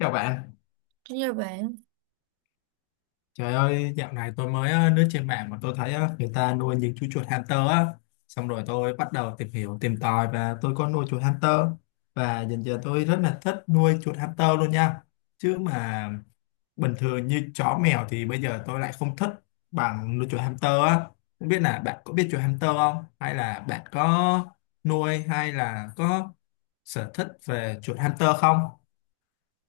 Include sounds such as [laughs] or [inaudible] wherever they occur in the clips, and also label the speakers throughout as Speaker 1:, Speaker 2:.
Speaker 1: Chào bạn,
Speaker 2: Đúng như bạn.
Speaker 1: trời ơi dạo này tôi mới lướt trên mạng mà tôi thấy người ta nuôi những chú chuột hamster á. Xong rồi tôi bắt đầu tìm hiểu, tìm tòi và tôi có nuôi chuột hamster. Và dần dần tôi rất là thích nuôi chuột hamster luôn nha. Chứ mà bình thường như chó mèo thì bây giờ tôi lại không thích bằng nuôi chuột hamster á. Không biết là bạn có biết chuột hamster không? Hay là bạn có nuôi hay là có sở thích về chuột hamster không?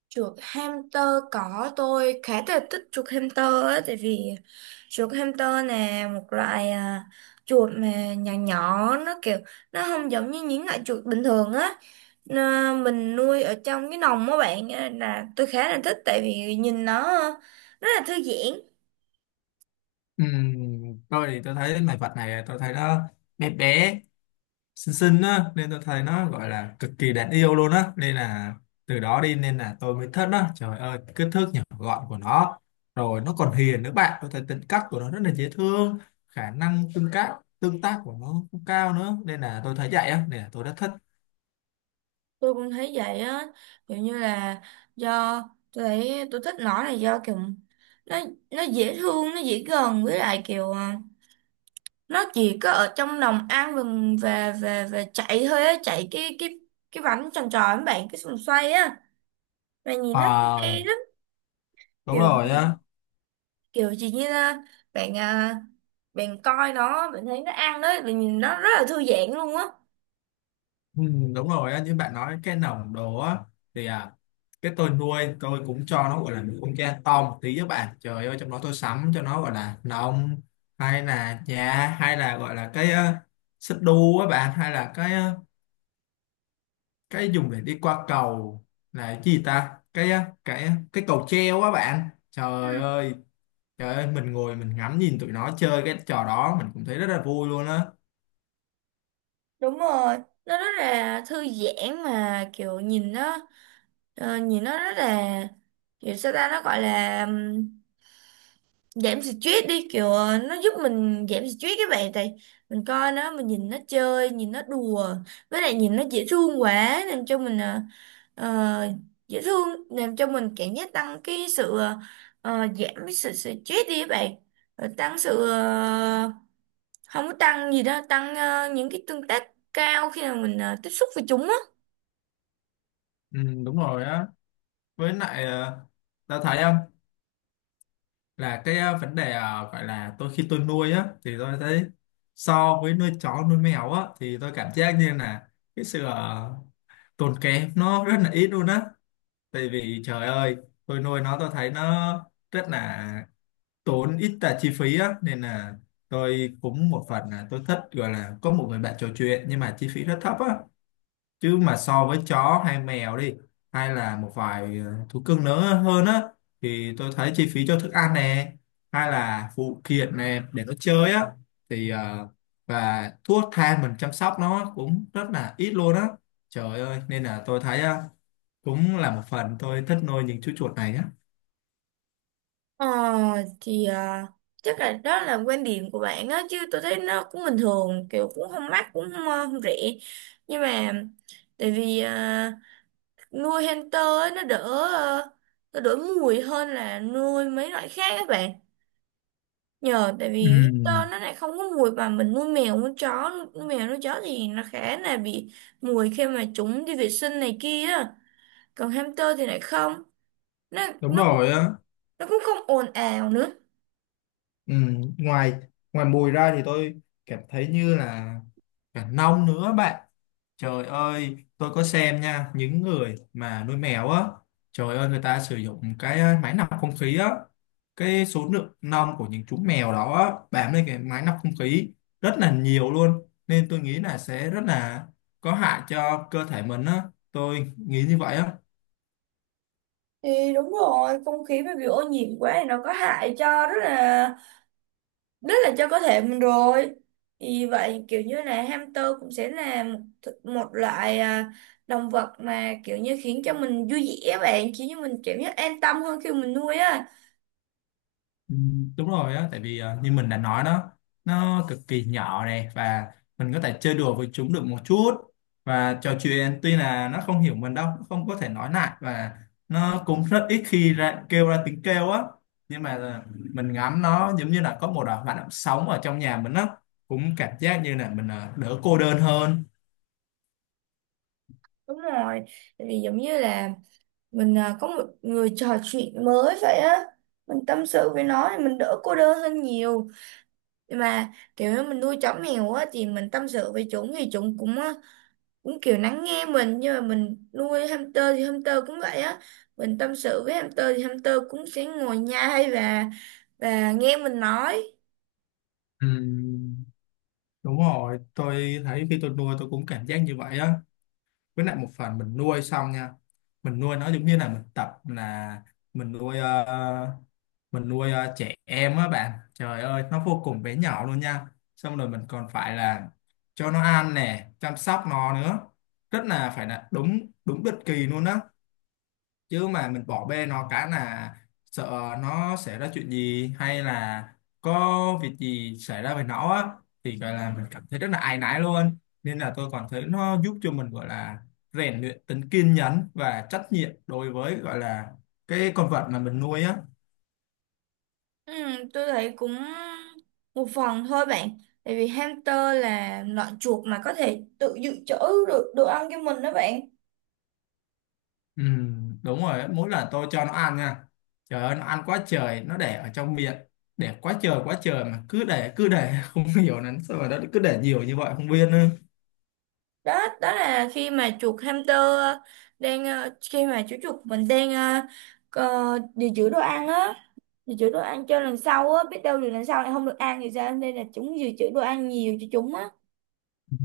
Speaker 2: Chuột hamster cỏ, tôi khá là thích chuột hamster á, tại vì chuột hamster nè một loại chuột mà nhỏ nhỏ, nó kiểu nó không giống như những loại chuột bình thường á. Mình nuôi ở trong cái lồng á bạn á, là tôi khá là thích tại vì nhìn nó rất là thư giãn.
Speaker 1: Tôi thì tôi thấy loài vật này tôi thấy nó bé bé xinh xinh á nên tôi thấy nó gọi là cực kỳ đáng yêu luôn á, nên là từ đó đi nên là tôi mới thích nó. Trời ơi kích thước nhỏ gọn của nó, rồi nó còn hiền nữa bạn, tôi thấy tính cách của nó rất là dễ thương. Khả năng tương tác của nó cũng cao nữa nên là tôi thấy vậy á nên là tôi rất thích.
Speaker 2: Tôi cũng thấy vậy á, kiểu như là do tôi thấy tôi thích nó là do kiểu nó nó dễ thương, nó dễ gần, với lại kiểu nó chỉ có ở trong lòng ăn vừng và chạy thôi á, chạy cái cái bánh tròn tròn với bạn, cái vòng xoay á, mà nhìn nó cũng
Speaker 1: À,
Speaker 2: hay lắm.
Speaker 1: đúng
Speaker 2: kiểu
Speaker 1: rồi á.
Speaker 2: kiểu chỉ như là bạn bạn coi nó, bạn thấy nó ăn đấy, bạn nhìn nó rất là thư giãn luôn á.
Speaker 1: Ừ, đúng rồi á, như bạn nói cái nòng đồ á thì cái tôi nuôi tôi cũng cho nó gọi là một con cha to một tí với bạn. Trời ơi trong đó tôi sắm cho nó gọi là nòng, hay là nhà, hay là gọi là cái xích đu á bạn, hay là cái dùng để đi qua cầu là cái gì ta, cái ờ, cái cầu treo á bạn. Trời ơi trời ơi mình ngồi mình ngắm nhìn tụi nó chơi cái trò đó mình cũng thấy rất là vui luôn á.
Speaker 2: Đúng rồi, nó rất là thư giãn mà, kiểu nhìn nó nhìn nó rất là kiểu sao ta, nó gọi là giảm stress đi, kiểu nó giúp mình giảm stress các bạn, tại mình coi nó, mình nhìn nó chơi, nhìn nó đùa, với lại nhìn nó dễ thương quá làm cho mình ờ, dễ thương làm cho mình cảm giác tăng cái sự giảm cái sự stress đi các bạn. Rồi tăng sự không có tăng gì đó, tăng những cái tương tác cao khi mà mình tiếp xúc với chúng á.
Speaker 1: Ừ, đúng rồi á, với lại Tao thấy không? Là cái vấn đề gọi là tôi khi tôi nuôi á thì tôi thấy so với nuôi chó nuôi mèo á thì tôi cảm giác như là cái sự tốn kém nó rất là ít luôn á. Tại vì trời ơi tôi nuôi nó tôi thấy nó rất là tốn ít là chi phí á, nên là tôi cũng một phần là tôi thích gọi là có một người bạn trò chuyện nhưng mà chi phí rất thấp á. Chứ mà so với chó hay mèo đi, hay là một vài thú cưng nữa hơn á, thì tôi thấy chi phí cho thức ăn nè, hay là phụ kiện nè để nó chơi á, thì và thuốc thang mình chăm sóc nó cũng rất là ít luôn á. Trời ơi nên là tôi thấy cũng là một phần tôi thích nuôi những chú chuột này á.
Speaker 2: Ờ, thì chắc là đó là quan điểm của bạn á, chứ tôi thấy nó cũng bình thường, kiểu cũng không mắc cũng không, không rẻ, nhưng mà tại vì nuôi hamster á, nó đỡ ờ, nó đỡ mùi hơn là nuôi mấy loại khác các bạn, nhờ tại
Speaker 1: Ừ,
Speaker 2: vì hamster nó lại không có mùi, mà mình nuôi mèo nuôi chó, nuôi mèo nuôi chó thì nó khá là bị mùi khi mà chúng đi vệ sinh này kia á. Còn hamster thì lại không, nó
Speaker 1: đúng
Speaker 2: nó
Speaker 1: rồi á.
Speaker 2: nó cũng không ồn ào nữa.
Speaker 1: Ừ, ngoài ngoài mùi ra thì tôi cảm thấy như là cả nông nữa bạn. Trời ơi, tôi có xem nha, những người mà nuôi mèo á, trời ơi người ta sử dụng cái máy lọc không khí á, cái số lượng lông của những chú mèo đó á, bám lên cái máy lọc không khí rất là nhiều luôn, nên tôi nghĩ là sẽ rất là có hại cho cơ thể mình á, tôi nghĩ như vậy á.
Speaker 2: Thì đúng rồi, không khí mà bị ô nhiễm quá thì nó có hại cho rất là cho cơ thể mình rồi, thì vậy kiểu như là hamster cũng sẽ là một, một loại động vật mà kiểu như khiến cho mình vui vẻ á bạn, khiến cho mình cảm giác an tâm hơn khi mình nuôi á.
Speaker 1: Ừ, đúng rồi á, tại vì như mình đã nói đó, nó cực kỳ nhỏ này, và mình có thể chơi đùa với chúng được một chút và trò chuyện, tuy là nó không hiểu mình đâu, nó không có thể nói lại, và nó cũng rất ít khi ra, kêu ra tiếng kêu á. Nhưng mà là mình ngắm nó giống như là có một hoạt động sống ở trong nhà mình á, cũng cảm giác như là mình đỡ cô đơn hơn.
Speaker 2: Đúng rồi, tại vì giống như là mình có một người trò chuyện mới vậy á, mình tâm sự với nó thì mình đỡ cô đơn hơn nhiều. Nhưng mà kiểu như mình nuôi chó mèo á thì mình tâm sự với chúng thì chúng cũng cũng kiểu lắng nghe mình, nhưng mà mình nuôi hamster thì hamster cũng vậy á, mình tâm sự với hamster thì hamster cũng sẽ ngồi nhai và nghe mình nói.
Speaker 1: Ừ, đúng rồi, tôi thấy khi tôi nuôi tôi cũng cảm giác như vậy á. Với lại một phần mình nuôi xong nha, mình nuôi nó giống như là mình tập là mình nuôi ờ, mình nuôi trẻ em á bạn, trời ơi nó vô cùng bé nhỏ luôn nha. Xong rồi mình còn phải là cho nó ăn nè, chăm sóc nó nữa, rất là phải là đúng đúng định kỳ luôn á. Chứ mà mình bỏ bê nó cái là sợ nó xảy ra chuyện gì, hay là có việc gì xảy ra với nó á, thì gọi là mình cảm thấy rất là áy náy luôn. Nên là tôi còn thấy nó giúp cho mình gọi là rèn luyện tính kiên nhẫn và trách nhiệm đối với gọi là cái con vật mà mình nuôi á.
Speaker 2: Ừ, tôi thấy cũng một phần thôi bạn, tại vì hamster là loại chuột mà có thể tự dự trữ được đồ ăn cho mình đó bạn.
Speaker 1: Ừ, đúng rồi á, mỗi lần tôi cho nó ăn nha, trời ơi nó ăn quá trời, nó để ở trong miệng, để quá trời mà cứ để [laughs] không hiểu là sao mà nó cứ để nhiều như vậy không biết nữa.
Speaker 2: Đó, đó là khi mà chuột hamster đang khi mà chú chuột mình đang dự trữ đồ ăn á, dự trữ đồ ăn cho lần sau á, biết đâu rồi lần sau lại không được ăn thì sao, nên là chúng dự trữ đồ ăn nhiều cho chúng á.
Speaker 1: [laughs] Ừ,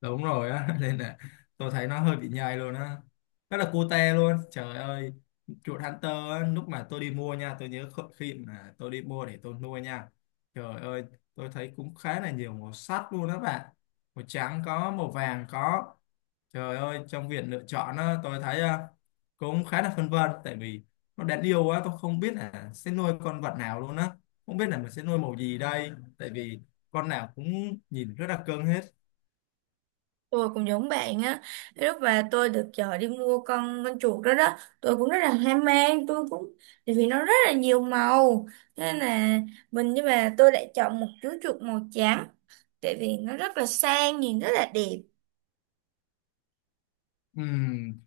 Speaker 1: đúng rồi á. [laughs] Nên là tôi thấy nó hơi bị nhầy luôn á, rất là cute luôn. Trời ơi chuột Hunter á, lúc mà tôi đi mua nha, tôi nhớ khi mà tôi đi mua để tôi nuôi nha, trời ơi tôi thấy cũng khá là nhiều màu sắc luôn đó bạn, màu trắng có, màu vàng có. Trời ơi trong việc lựa chọn á, tôi thấy cũng khá là phân vân, tại vì nó đáng yêu quá tôi không biết là sẽ nuôi con vật nào luôn á, không biết là mình sẽ nuôi màu gì đây, tại vì con nào cũng nhìn rất là cưng hết.
Speaker 2: Tôi cũng giống bạn á, lúc mà tôi được chợ đi mua con chuột đó đó, tôi cũng rất là hoang mang, tôi cũng tại vì nó rất là nhiều màu, nên là mình, nhưng mà tôi lại chọn một chú chuột màu trắng tại vì nó rất là sang, nhìn rất là đẹp.
Speaker 1: Ừm,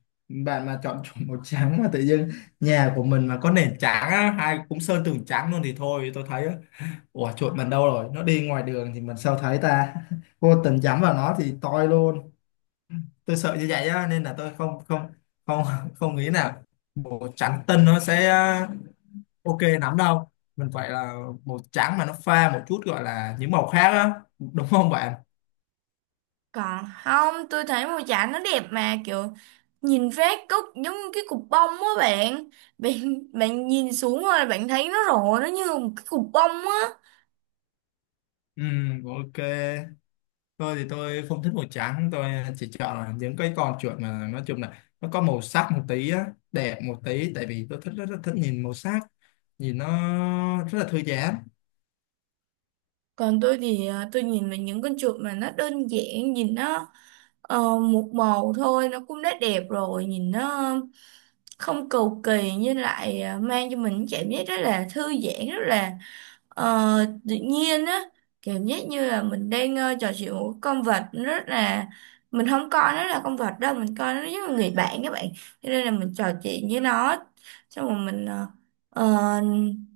Speaker 1: Bạn mà chọn chủ màu trắng mà tự dưng nhà của mình mà có nền trắng á, hay cũng sơn tường trắng luôn, thì thôi tôi thấy á, ủa chuột mình đâu rồi, nó đi ngoài đường thì mình sao thấy ta, [laughs] vô tình nhắm vào nó thì toi luôn. Tôi sợ như vậy á, nên là tôi không không không [laughs] không nghĩ nào màu trắng tinh nó sẽ ok lắm đâu. Mình phải là màu trắng mà nó pha một chút gọi là những màu khác á, đúng không bạn?
Speaker 2: Còn không, tôi thấy mùa giải nó đẹp, mà kiểu nhìn phát cúc giống như cái cục bông á bạn. Bạn bạn nhìn xuống rồi bạn thấy nó rộ, nó như một cái cục bông á.
Speaker 1: Ừ, ok. Tôi thì tôi không thích màu trắng, tôi chỉ chọn là những cái con chuột mà nói chung là nó có màu sắc một tí á, đẹp một tí, tại vì tôi thích rất, rất thích nhìn màu sắc, nhìn nó rất là thư giãn. [laughs]
Speaker 2: Còn tôi thì tôi nhìn về những con chuột mà nó đơn giản, nhìn nó một màu thôi nó cũng đã đẹp rồi, nhìn nó không cầu kỳ nhưng lại mang cho mình cảm giác rất là thư giãn, rất là Ờ, tự nhiên á, cảm giác như là mình đang trò chuyện một con vật, nó rất là mình không coi nó là con vật đâu, mình coi nó giống như người bạn các bạn, cho nên là mình trò chuyện với nó, xong rồi mình ờ,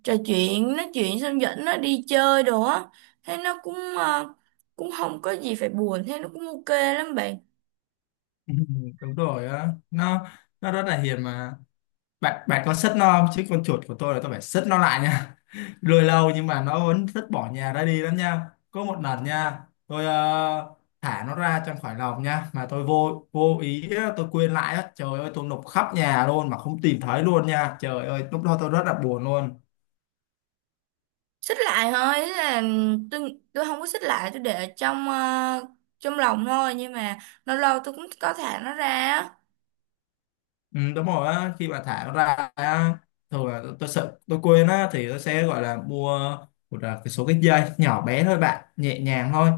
Speaker 2: trò chuyện nói chuyện xong dẫn nó đi chơi đồ á, thế nó cũng cũng không có gì phải buồn, thế nó cũng ok lắm bạn.
Speaker 1: Ừ, đúng rồi á, nó rất là hiền mà bạn, bạn có sất nó không, chứ con chuột của tôi là tôi phải sất nó lại nha. [laughs] Nuôi lâu nhưng mà nó vẫn rất bỏ nhà ra đi lắm nha. Có một lần nha, tôi thả nó ra trong khỏi lồng nha, mà tôi vô vô ý á, tôi quên lại á, trời ơi tôi lục khắp nhà luôn mà không tìm thấy luôn nha, trời ơi lúc đó tôi rất là buồn luôn.
Speaker 2: Xích lại thôi, thế là tôi không có xích lại, tôi để ở trong trong lòng thôi, nhưng mà lâu lâu tôi cũng có thả nó ra á.
Speaker 1: Ừ, đúng rồi á, khi mà thả nó ra á, thường là tôi sợ tôi quên á, thì tôi sẽ gọi là mua một cái số cái dây nhỏ bé thôi bạn, nhẹ nhàng thôi,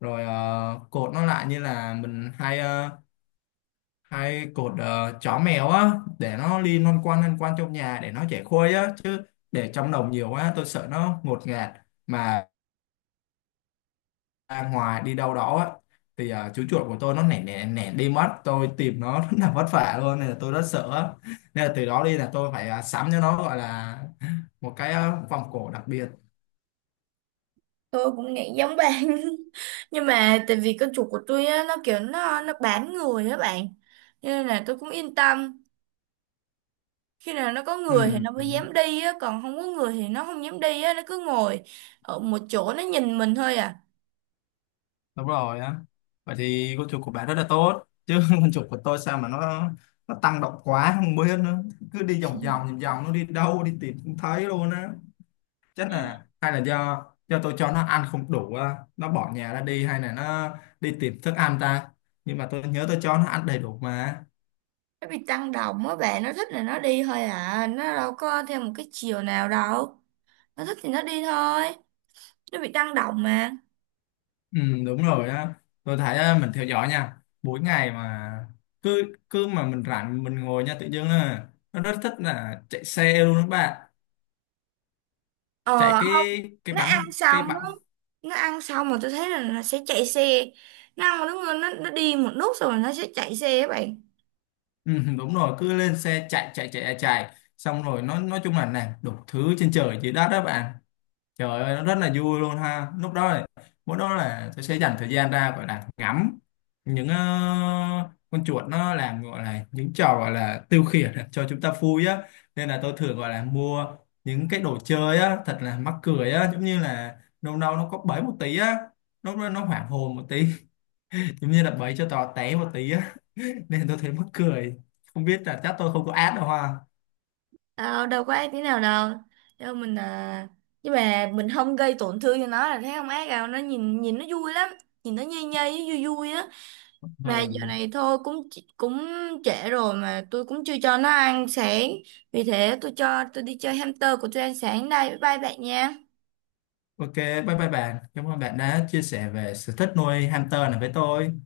Speaker 1: rồi cột nó lại như là mình hay hay cột chó mèo á, để nó liên non quan lăn quan trong nhà để nó chẻ khuây á. Chứ để trong đồng nhiều quá tôi sợ nó ngột ngạt mà ra ngoài đi đâu đó á, thì chú chuột của tôi nó nẻ nẻ nẻ đi mất, tôi tìm nó [laughs] rất là vất vả luôn nên là tôi rất sợ á. Nên là từ đó đi là tôi phải sắm cho nó gọi là một cái vòng cổ đặc biệt.
Speaker 2: Tôi cũng nghĩ giống bạn [laughs] nhưng mà tại vì con chuột của tôi á, nó kiểu nó bám người á bạn, cho nên là tôi cũng yên tâm, khi nào nó có người thì
Speaker 1: Ừ.
Speaker 2: nó mới dám đi á, còn không có người thì nó không dám đi á, nó cứ ngồi ở một chỗ nó nhìn mình thôi à.
Speaker 1: Đúng rồi á, vậy thì con chuột của bạn rất là tốt chứ. [laughs] Con chuột của tôi sao mà nó tăng động quá không biết nữa, cứ đi vòng vòng vòng vòng nó đi đâu đi tìm không thấy luôn á. Chắc là hay là do tôi cho nó ăn không đủ á, nó bỏ nhà ra đi hay là nó đi tìm thức ăn ta, nhưng mà tôi nhớ tôi cho nó ăn đầy đủ mà.
Speaker 2: Nó bị tăng động á bạn, nó thích là nó đi thôi à, nó đâu có theo một cái chiều nào đâu, nó thích thì nó đi thôi, nó bị tăng động mà.
Speaker 1: Ừ, đúng rồi á. Tôi thấy á, mình theo dõi nha, mỗi ngày mà cứ cứ mà mình rảnh mình ngồi nha, tự dưng là nó rất thích là chạy xe luôn đó bạn, chạy
Speaker 2: Ờ,
Speaker 1: cái
Speaker 2: nó ăn
Speaker 1: bắn cái
Speaker 2: xong
Speaker 1: bắn
Speaker 2: á, nó ăn xong mà tôi thấy là nó sẽ chạy xe, nó ăn một lúc nó đi một lúc xong rồi nó sẽ chạy xe các bạn.
Speaker 1: Ừ, đúng rồi, cứ lên xe chạy chạy xong rồi nó nói chung là làm đủ thứ trên trời dưới đất đó bạn. Trời ơi nó rất là vui luôn ha, lúc đó là, mỗi đó là tôi sẽ dành thời gian ra gọi là ngắm những con chuột nó làm gọi là những trò gọi là tiêu khiển [laughs] cho chúng ta vui á. Nên là tôi thường gọi là mua những cái đồ chơi á, thật là mắc cười á, giống như là đâu đâu nó có bẫy một tí á, nó hoảng hồn một tí, [laughs] giống như là bẫy cho tò té một tí á, nên tôi thấy mắc cười, không biết là chắc tôi không có ad đâu ha.
Speaker 2: Đâu đâu có ác tí nào đâu, đâu, mình nhưng mà mình không gây tổn thương cho nó là thấy không ác đâu, nó nhìn, nó vui lắm, nhìn nó nhây nhây vui vui á, mà giờ
Speaker 1: Ừ.
Speaker 2: này thôi cũng cũng trễ rồi mà tôi cũng chưa cho nó ăn sáng, vì thế tôi cho tôi đi chơi hamster của tôi ăn sáng đây, bye bye bạn nha.
Speaker 1: Ok, bye bye bạn, cảm ơn bạn đã chia sẻ về sở thích nuôi hamster này với tôi.